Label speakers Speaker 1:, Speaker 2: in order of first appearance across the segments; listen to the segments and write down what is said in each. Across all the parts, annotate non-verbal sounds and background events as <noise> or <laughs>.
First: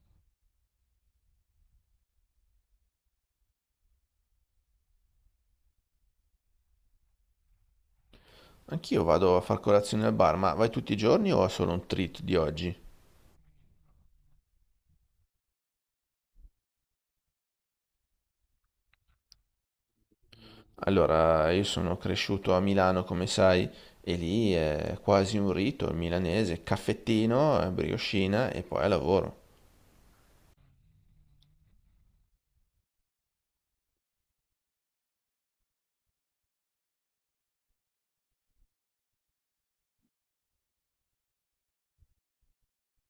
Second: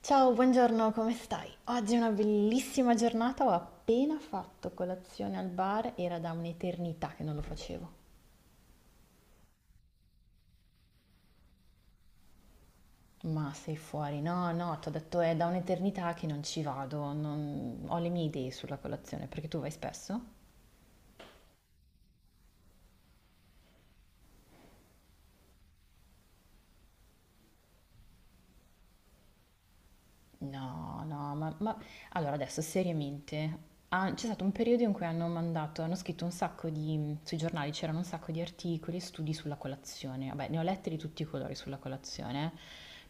Speaker 1: Ciao, buongiorno, come stai? Oggi è una bellissima giornata, ho appena fatto colazione al bar, era da un'eternità che non lo facevo.
Speaker 2: Anch'io vado a far colazione al bar, ma vai tutti i giorni o è solo un treat di oggi?
Speaker 1: Ma sei fuori? No, no, ti ho detto è da un'eternità che non ci vado, ho le mie idee sulla colazione, perché tu vai spesso?
Speaker 2: Allora, io sono cresciuto a Milano, come sai, e lì è quasi un rito il milanese, caffettino, briochina e poi al lavoro.
Speaker 1: No, no, allora adesso seriamente, ah, c'è stato un periodo in cui hanno scritto sui giornali c'erano un sacco di articoli e studi sulla colazione, vabbè ne ho letti di tutti i colori sulla colazione,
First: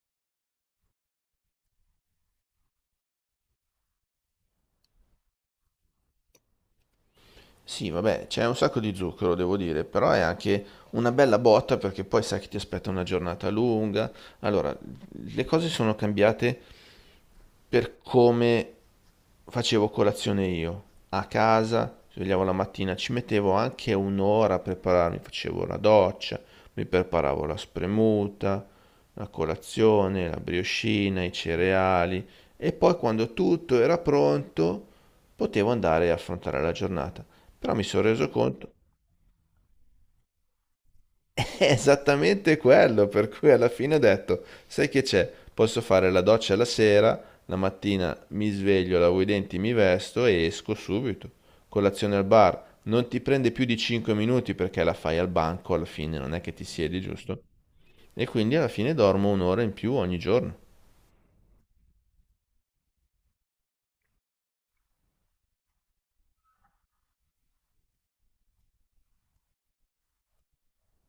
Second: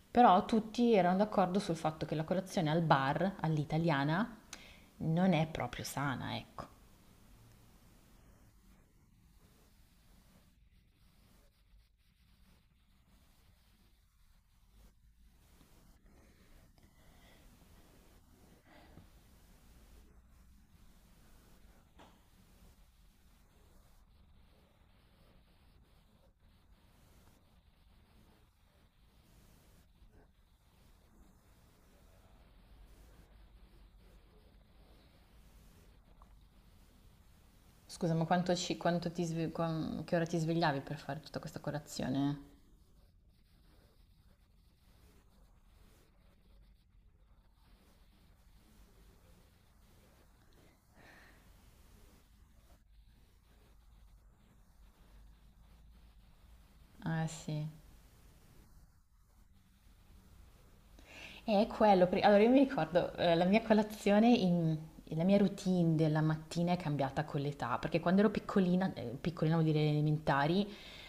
Speaker 1: però tutti erano d'accordo sul fatto che la colazione al bar, all'italiana, non è proprio sana, ecco.
Speaker 2: Sì, vabbè, c'è un sacco di zucchero, devo dire, però è anche una bella botta perché poi sai che ti aspetta una giornata lunga. Allora, le cose sono cambiate per come facevo colazione io. A casa, svegliavo la mattina, ci mettevo anche un'ora a prepararmi, facevo la doccia, mi preparavo la spremuta, la colazione, la briochina, i cereali e poi quando tutto era pronto potevo andare a affrontare la giornata. Però mi sono
Speaker 1: Scusa, ma
Speaker 2: reso
Speaker 1: quanto
Speaker 2: conto,
Speaker 1: ci- quanto ti sve- quan- che ora ti svegliavi per fare
Speaker 2: <laughs>
Speaker 1: tutta
Speaker 2: è
Speaker 1: questa colazione?
Speaker 2: esattamente quello, per cui alla fine ho detto, sai che c'è? Posso fare la doccia la sera, la mattina mi sveglio, lavo i denti, mi vesto e esco subito. Colazione al bar, non ti prende più di 5 minuti perché la fai al banco, alla fine non è che ti siedi,
Speaker 1: Ah,
Speaker 2: giusto?
Speaker 1: sì.
Speaker 2: E quindi alla fine dormo un'ora in più ogni giorno.
Speaker 1: È quello, allora io mi ricordo, la mia colazione, la mia routine della mattina è cambiata con l'età, perché quando ero piccolina, piccolina vuol dire elementari,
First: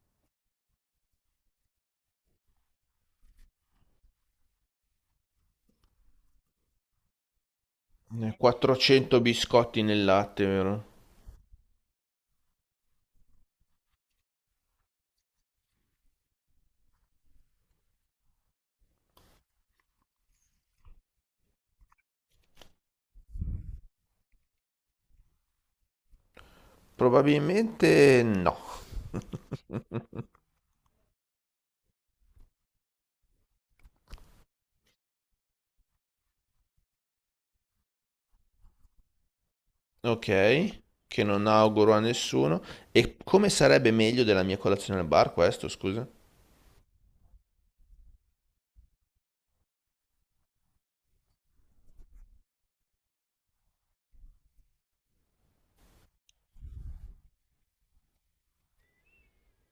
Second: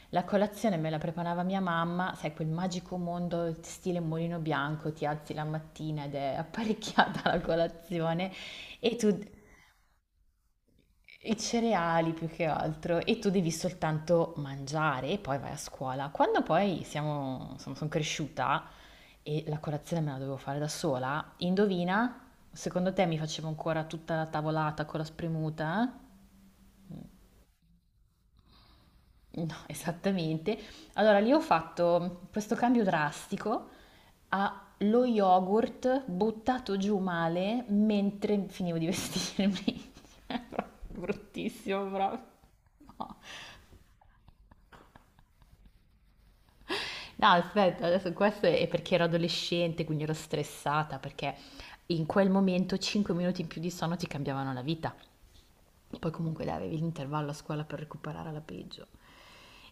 Speaker 1: la colazione me la preparava mia mamma, sai, quel magico mondo stile Mulino Bianco, ti alzi la mattina ed è apparecchiata <laughs> la colazione, e tu
Speaker 2: 400 biscotti nel latte, vero?
Speaker 1: i cereali più che altro, e tu devi soltanto mangiare e poi vai a scuola. Quando poi siamo, insomma, sono cresciuta e la colazione me la dovevo fare da sola, indovina? Secondo te mi facevo ancora tutta la tavolata con la spremuta? Eh?
Speaker 2: Probabilmente no.
Speaker 1: No, <laughs> esattamente. Allora lì ho fatto questo cambio drastico a lo yogurt buttato giù male mentre finivo di vestirmi.
Speaker 2: Ok,
Speaker 1: <laughs> Era
Speaker 2: che non
Speaker 1: bruttissimo,
Speaker 2: auguro a
Speaker 1: proprio.
Speaker 2: nessuno. E
Speaker 1: No.
Speaker 2: come sarebbe meglio della mia colazione al bar questo, scusa?
Speaker 1: No, aspetta, adesso questo è perché ero adolescente, quindi ero stressata, perché in quel momento 5 minuti in più di sonno ti cambiavano la vita. Poi comunque dai, avevi l'intervallo a scuola per recuperare alla peggio.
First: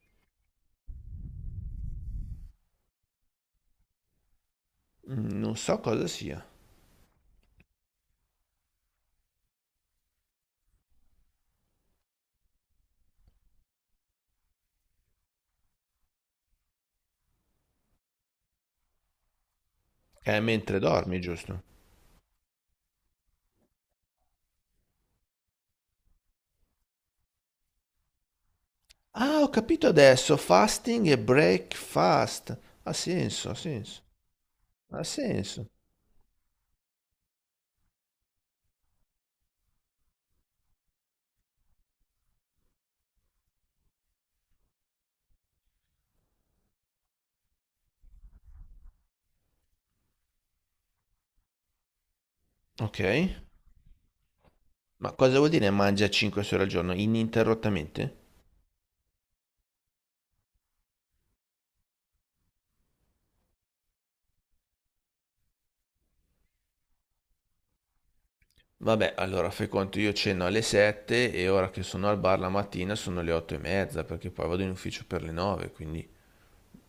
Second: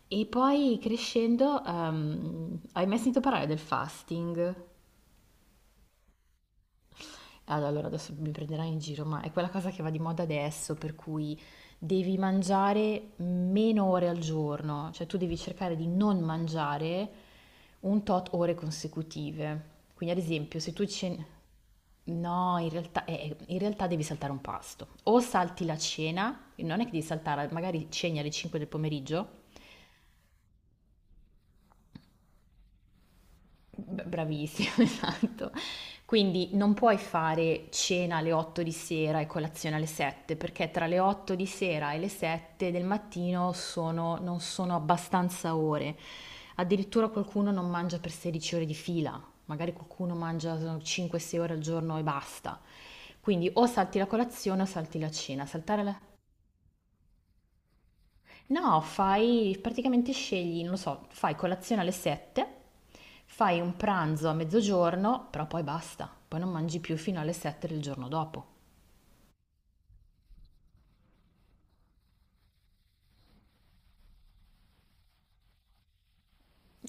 Speaker 1: E poi crescendo, hai mai sentito parlare del fasting?
Speaker 2: Mm, non so cosa sia.
Speaker 1: Ah, allora adesso mi prenderai in giro, ma è quella cosa che va di moda adesso, per cui devi mangiare meno ore al giorno, cioè tu devi cercare di non mangiare un tot ore consecutive. Quindi ad
Speaker 2: È
Speaker 1: esempio se
Speaker 2: mentre
Speaker 1: tu
Speaker 2: dormi,
Speaker 1: ceni...
Speaker 2: giusto?
Speaker 1: No, in realtà devi saltare un pasto. O salti la cena, non è che devi saltare, magari ceni alle 5 del pomeriggio.
Speaker 2: Ah, ho capito adesso. Fasting e breakfast. Ha senso, ha senso.
Speaker 1: Bravissimo, <laughs>
Speaker 2: Ha
Speaker 1: esatto.
Speaker 2: senso.
Speaker 1: Quindi non puoi fare cena alle 8 di sera e colazione alle 7, perché tra le 8 di sera e le 7 del mattino non sono abbastanza ore. Addirittura qualcuno non mangia per 16 ore di fila, magari qualcuno mangia 5-6 ore al giorno e basta.
Speaker 2: Ok.
Speaker 1: Quindi o salti la colazione o salti la
Speaker 2: Ma cosa
Speaker 1: cena.
Speaker 2: vuol dire
Speaker 1: Saltare la...
Speaker 2: mangia 5 ore al giorno ininterrottamente?
Speaker 1: No, fai praticamente scegli, non lo so, fai colazione alle 7, fai un pranzo a mezzogiorno, però poi basta, poi non mangi più fino alle 7 del giorno dopo.
Speaker 2: Vabbè, allora fai conto, io ceno alle 7 e ora che sono al bar la mattina sono le 8 e mezza perché poi vado in ufficio per le 9, quindi...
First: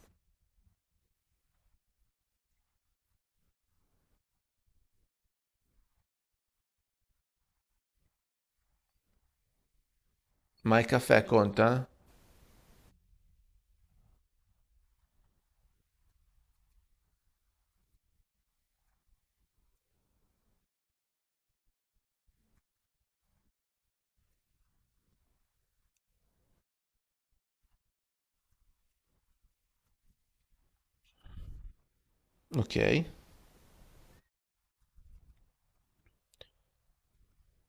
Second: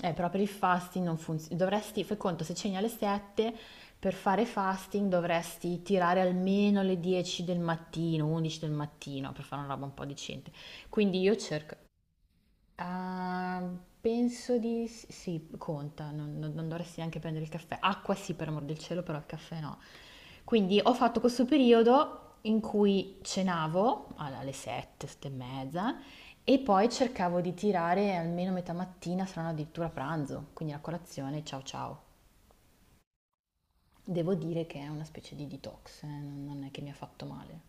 Speaker 1: Però per il fasting non funziona. Dovresti, fai conto, se ceni alle 7, per fare fasting dovresti tirare almeno le 10 del mattino, 11 del mattino, per fare una roba un po' decente.
Speaker 2: Ma il
Speaker 1: Quindi
Speaker 2: caffè
Speaker 1: io cerco
Speaker 2: conta?
Speaker 1: Ah, penso di sì, conta, non dovresti neanche prendere il caffè. Acqua sì, per amor del cielo, però il caffè no. Quindi ho fatto questo periodo in cui cenavo alle 7, 7 e mezza, e poi cercavo di tirare almeno metà mattina, se non addirittura pranzo, quindi la colazione, ciao ciao.
Speaker 2: Ok.
Speaker 1: Devo dire che è una specie di detox, non è che mi ha fatto male.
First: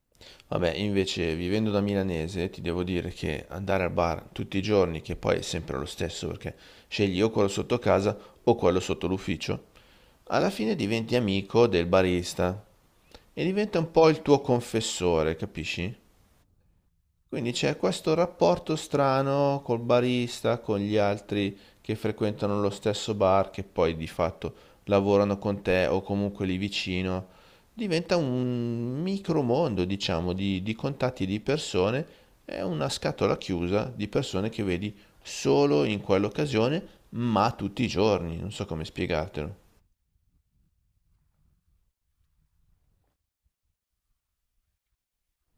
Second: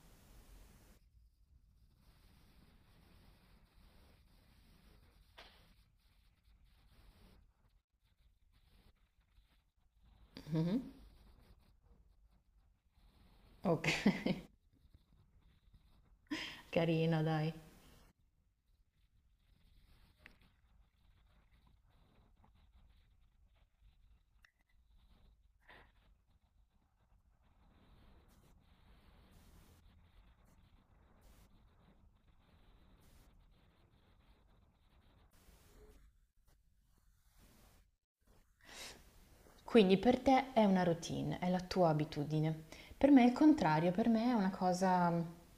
Speaker 2: Vabbè, invece vivendo da milanese ti devo dire che andare al bar tutti i giorni, che poi è sempre lo stesso perché scegli o quello sotto casa o quello sotto l'ufficio, alla fine
Speaker 1: Mhm.
Speaker 2: diventi amico del barista e diventa
Speaker 1: Ok,
Speaker 2: un po' il tuo
Speaker 1: <laughs>
Speaker 2: confessore, capisci?
Speaker 1: carina,
Speaker 2: Quindi
Speaker 1: dai.
Speaker 2: c'è questo rapporto strano col barista, con gli altri che frequentano lo stesso bar, che poi di fatto lavorano con te o comunque lì vicino. Diventa un micromondo, diciamo, di contatti di persone, è una scatola chiusa di persone che vedi solo in quell'occasione, ma tutti i giorni, non so come spiegartelo.
Speaker 1: Quindi per te è una routine, è la tua abitudine. Per me è il contrario, per me è una cosa,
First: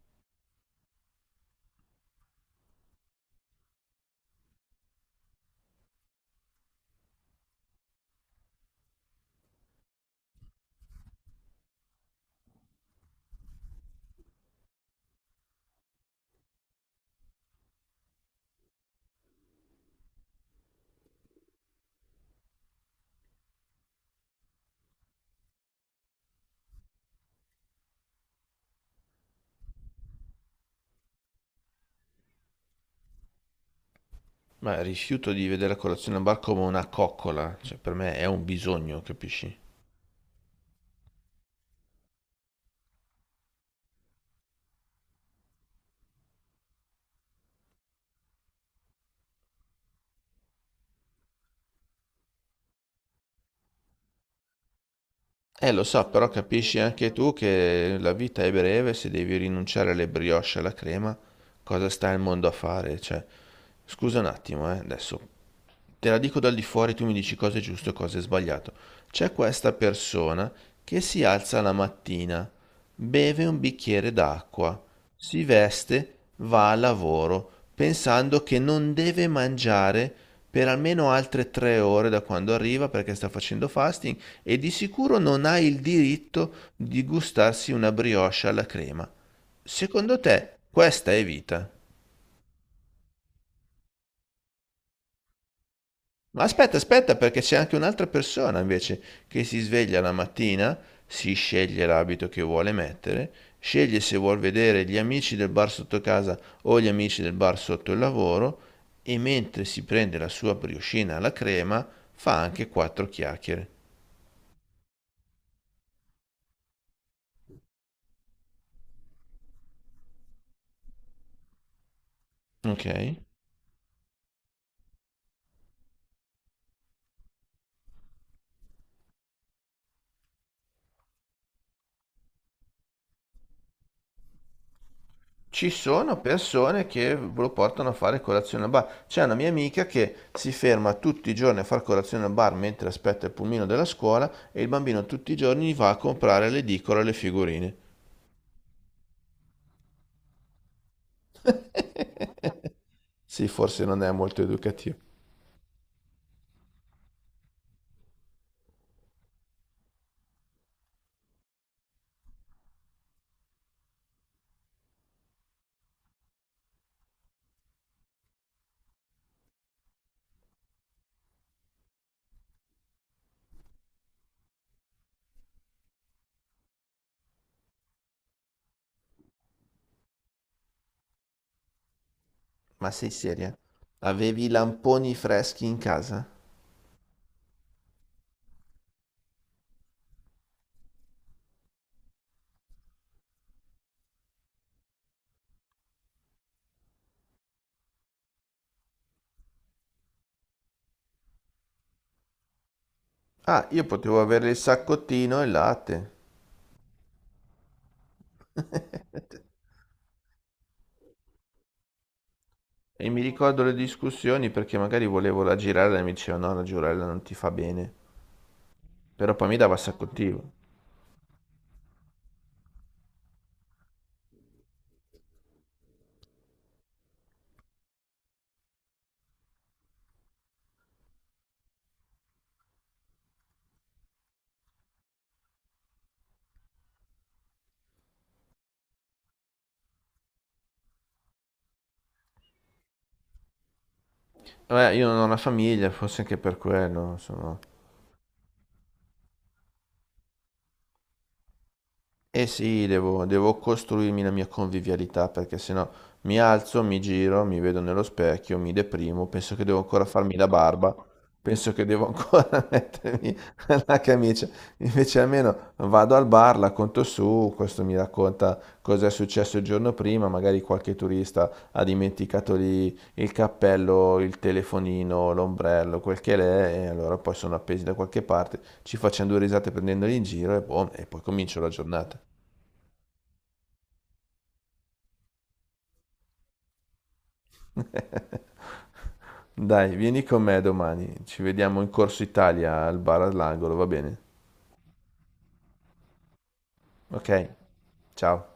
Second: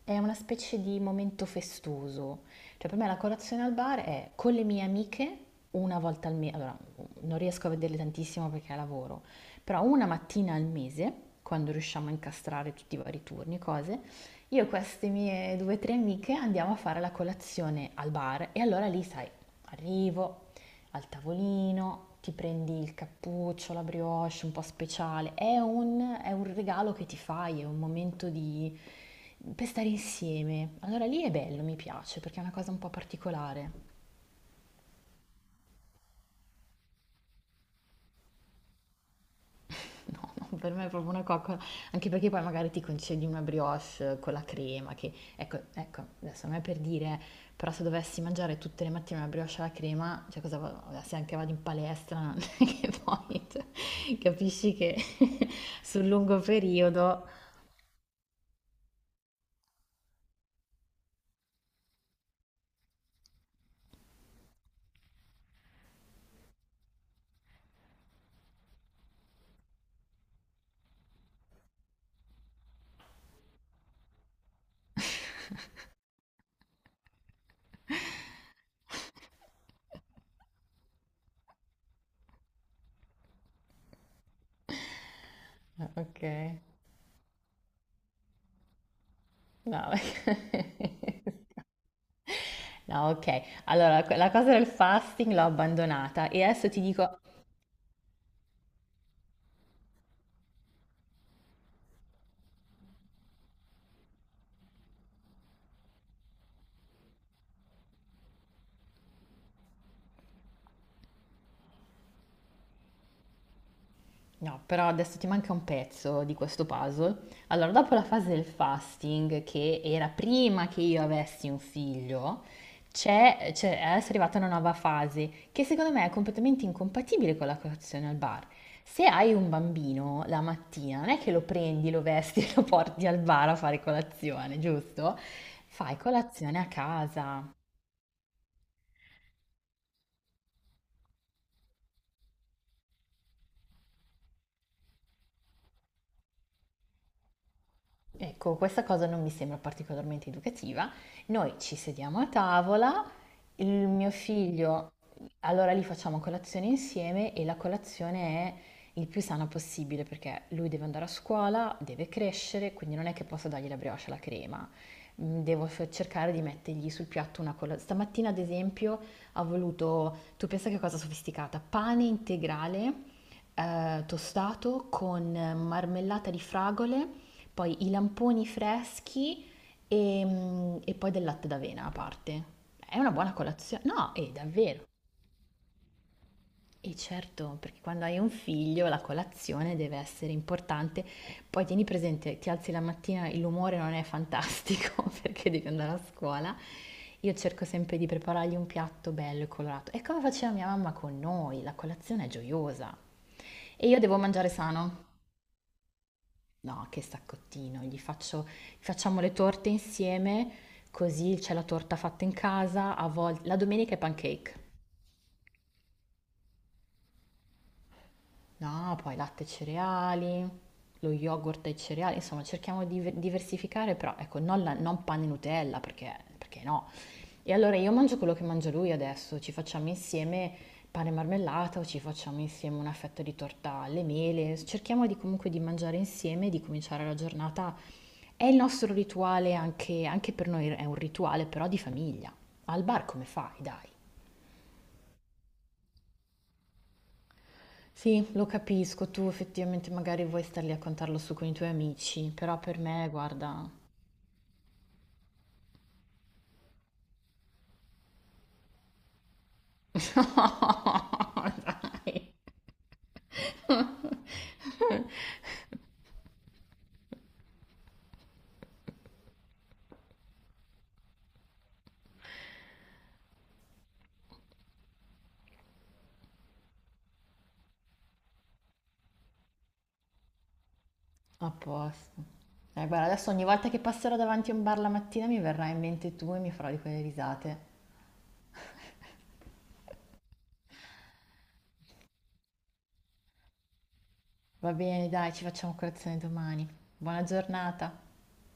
Speaker 1: è una specie di momento festoso. Cioè per me la colazione al bar è con le mie amiche una volta al mese, allora non riesco a vederle tantissimo perché lavoro, però una mattina al mese, quando riusciamo a incastrare tutti i vari turni e cose, io e queste mie due o tre amiche andiamo a fare la colazione al bar e allora lì, sai, arrivo al tavolino, ti prendi il cappuccio, la brioche un po' speciale. È un regalo che ti fai, è un momento di, per stare insieme. Allora lì è bello, mi piace, perché è una cosa un po' particolare.
Speaker 2: Ma rifiuto di vedere la colazione al bar come una coccola, cioè per me è un bisogno, capisci?
Speaker 1: No, no, per me è proprio una coccola, anche perché poi magari ti concedi una brioche, con la crema, che ecco, ecco, adesso non è per dire, però se dovessi mangiare tutte le mattine una brioche alla crema, cioè cosa se anche vado in palestra, <laughs> che poi cioè, capisci che <laughs>
Speaker 2: Lo so,
Speaker 1: sul
Speaker 2: però
Speaker 1: lungo
Speaker 2: capisci anche
Speaker 1: periodo...
Speaker 2: tu che la vita è breve, se devi rinunciare alle brioche e alla crema, cosa sta il mondo a fare? Cioè, scusa un attimo, adesso te la dico dal di fuori, tu mi dici cosa è giusto e cosa è sbagliato. C'è questa persona che si alza la mattina, beve un bicchiere d'acqua, si veste, va al lavoro, pensando che non
Speaker 1: <laughs>
Speaker 2: deve mangiare per almeno altre 3 ore da quando arriva perché sta facendo fasting e di sicuro non ha il
Speaker 1: Ah, ok,
Speaker 2: diritto di gustarsi una brioche alla crema.
Speaker 1: no,
Speaker 2: Secondo te,
Speaker 1: <laughs>
Speaker 2: questa è vita?
Speaker 1: no, ok. Allora, la cosa del fasting l'ho abbandonata
Speaker 2: Ma
Speaker 1: e adesso
Speaker 2: aspetta,
Speaker 1: ti
Speaker 2: aspetta,
Speaker 1: dico,
Speaker 2: perché c'è anche un'altra persona invece che si sveglia la mattina, si sceglie l'abito che vuole mettere, sceglie se vuol vedere gli amici del bar sotto casa o gli amici del bar sotto il lavoro e mentre si prende la sua brioscina alla crema fa anche quattro chiacchiere.
Speaker 1: no, però adesso ti manca un pezzo di questo puzzle. Allora, dopo la fase del fasting, che era prima che io avessi un figlio,
Speaker 2: Ok?
Speaker 1: c'è- è adesso è arrivata una nuova fase che secondo me è completamente incompatibile con la colazione al bar. Se hai un bambino la mattina, non è che lo prendi, lo vesti <laughs> e lo porti al bar a fare colazione, giusto?
Speaker 2: Ci
Speaker 1: Fai
Speaker 2: sono
Speaker 1: colazione a
Speaker 2: persone che
Speaker 1: casa.
Speaker 2: lo portano a fare colazione al bar. C'è una mia amica che si ferma tutti i giorni a fare colazione al bar mentre aspetta il pulmino della scuola e il bambino tutti i giorni va a comprare l'edicola e le figurine.
Speaker 1: Ecco, questa cosa non mi sembra particolarmente educativa. Noi ci sediamo a
Speaker 2: <laughs>
Speaker 1: tavola,
Speaker 2: Sì,
Speaker 1: il
Speaker 2: forse non
Speaker 1: mio
Speaker 2: è molto
Speaker 1: figlio,
Speaker 2: educativo.
Speaker 1: allora lì facciamo colazione insieme e la colazione è il più sana possibile perché lui deve andare a scuola, deve crescere, quindi non è che posso dargli la brioche e la crema. Devo cercare di mettergli sul piatto una colazione. Stamattina, ad esempio, ha voluto, tu pensa che cosa sofisticata, pane integrale, tostato con marmellata di fragole, poi i lamponi freschi e poi del latte d'avena a parte.
Speaker 2: Ma
Speaker 1: È una
Speaker 2: sei
Speaker 1: buona
Speaker 2: seria?
Speaker 1: colazione. No, è
Speaker 2: Avevi i
Speaker 1: davvero.
Speaker 2: lamponi freschi in casa?
Speaker 1: E certo, perché quando hai un figlio la colazione deve essere importante. Poi tieni presente, ti alzi la mattina, l'umore non è fantastico <laughs> perché devi andare a scuola. Io cerco sempre di preparargli un piatto bello e colorato. È come faceva mia mamma con noi, la colazione è gioiosa.
Speaker 2: Ah, io
Speaker 1: E io devo
Speaker 2: potevo
Speaker 1: mangiare
Speaker 2: avere il
Speaker 1: sano.
Speaker 2: saccottino e il latte.
Speaker 1: No, che saccottino, gli faccio, facciamo le
Speaker 2: <laughs>
Speaker 1: torte insieme, così c'è la torta fatta in casa, a
Speaker 2: E mi
Speaker 1: volte la
Speaker 2: ricordo le
Speaker 1: domenica è
Speaker 2: discussioni
Speaker 1: pancake.
Speaker 2: perché magari volevo raggirare e mi diceva no, la giurella non ti fa bene.
Speaker 1: No, poi
Speaker 2: Però
Speaker 1: latte e
Speaker 2: poi mi dava un sacco di
Speaker 1: cereali,
Speaker 2: tiro.
Speaker 1: lo yogurt e cereali, insomma, cerchiamo di diversificare, però ecco, non, non panna e Nutella, perché no? E allora io mangio quello che mangia lui adesso, ci facciamo insieme pane e marmellata o ci facciamo insieme una fetta di torta alle mele, cerchiamo di comunque di mangiare insieme, e di cominciare la giornata. È il nostro rituale, anche, anche per noi è un rituale però di famiglia. Al bar come fai, dai?
Speaker 2: Vabbè, io non ho una famiglia, forse anche per quello, insomma.
Speaker 1: Sì, lo capisco, tu effettivamente magari vuoi star lì a contarlo su con i tuoi amici,
Speaker 2: Eh
Speaker 1: però per
Speaker 2: sì,
Speaker 1: me,
Speaker 2: devo
Speaker 1: guarda...
Speaker 2: costruirmi la mia convivialità perché sennò mi alzo, mi giro, mi vedo nello specchio, mi deprimo, penso che devo ancora farmi la barba, penso che devo
Speaker 1: <laughs>
Speaker 2: ancora <laughs> mettermi
Speaker 1: No, dai.
Speaker 2: la camicia. Invece almeno vado al bar, la conto su, questo mi racconta cosa è successo il giorno prima, magari qualche turista ha dimenticato lì il cappello, il telefonino, l'ombrello, quel che l'è, e allora poi sono appesi da qualche parte, ci facciamo due risate prendendoli in giro e boh, e poi
Speaker 1: A
Speaker 2: comincio la giornata.
Speaker 1: posto. Guarda, adesso ogni volta che passerò davanti a un bar la mattina mi verrà in mente tu e mi farò di quelle risate.
Speaker 2: <laughs> Dai, vieni con me domani. Ci vediamo in Corso Italia al bar all'angolo, va bene?
Speaker 1: Va bene, dai, ci facciamo colazione domani. Buona
Speaker 2: Ok,
Speaker 1: giornata.
Speaker 2: ciao.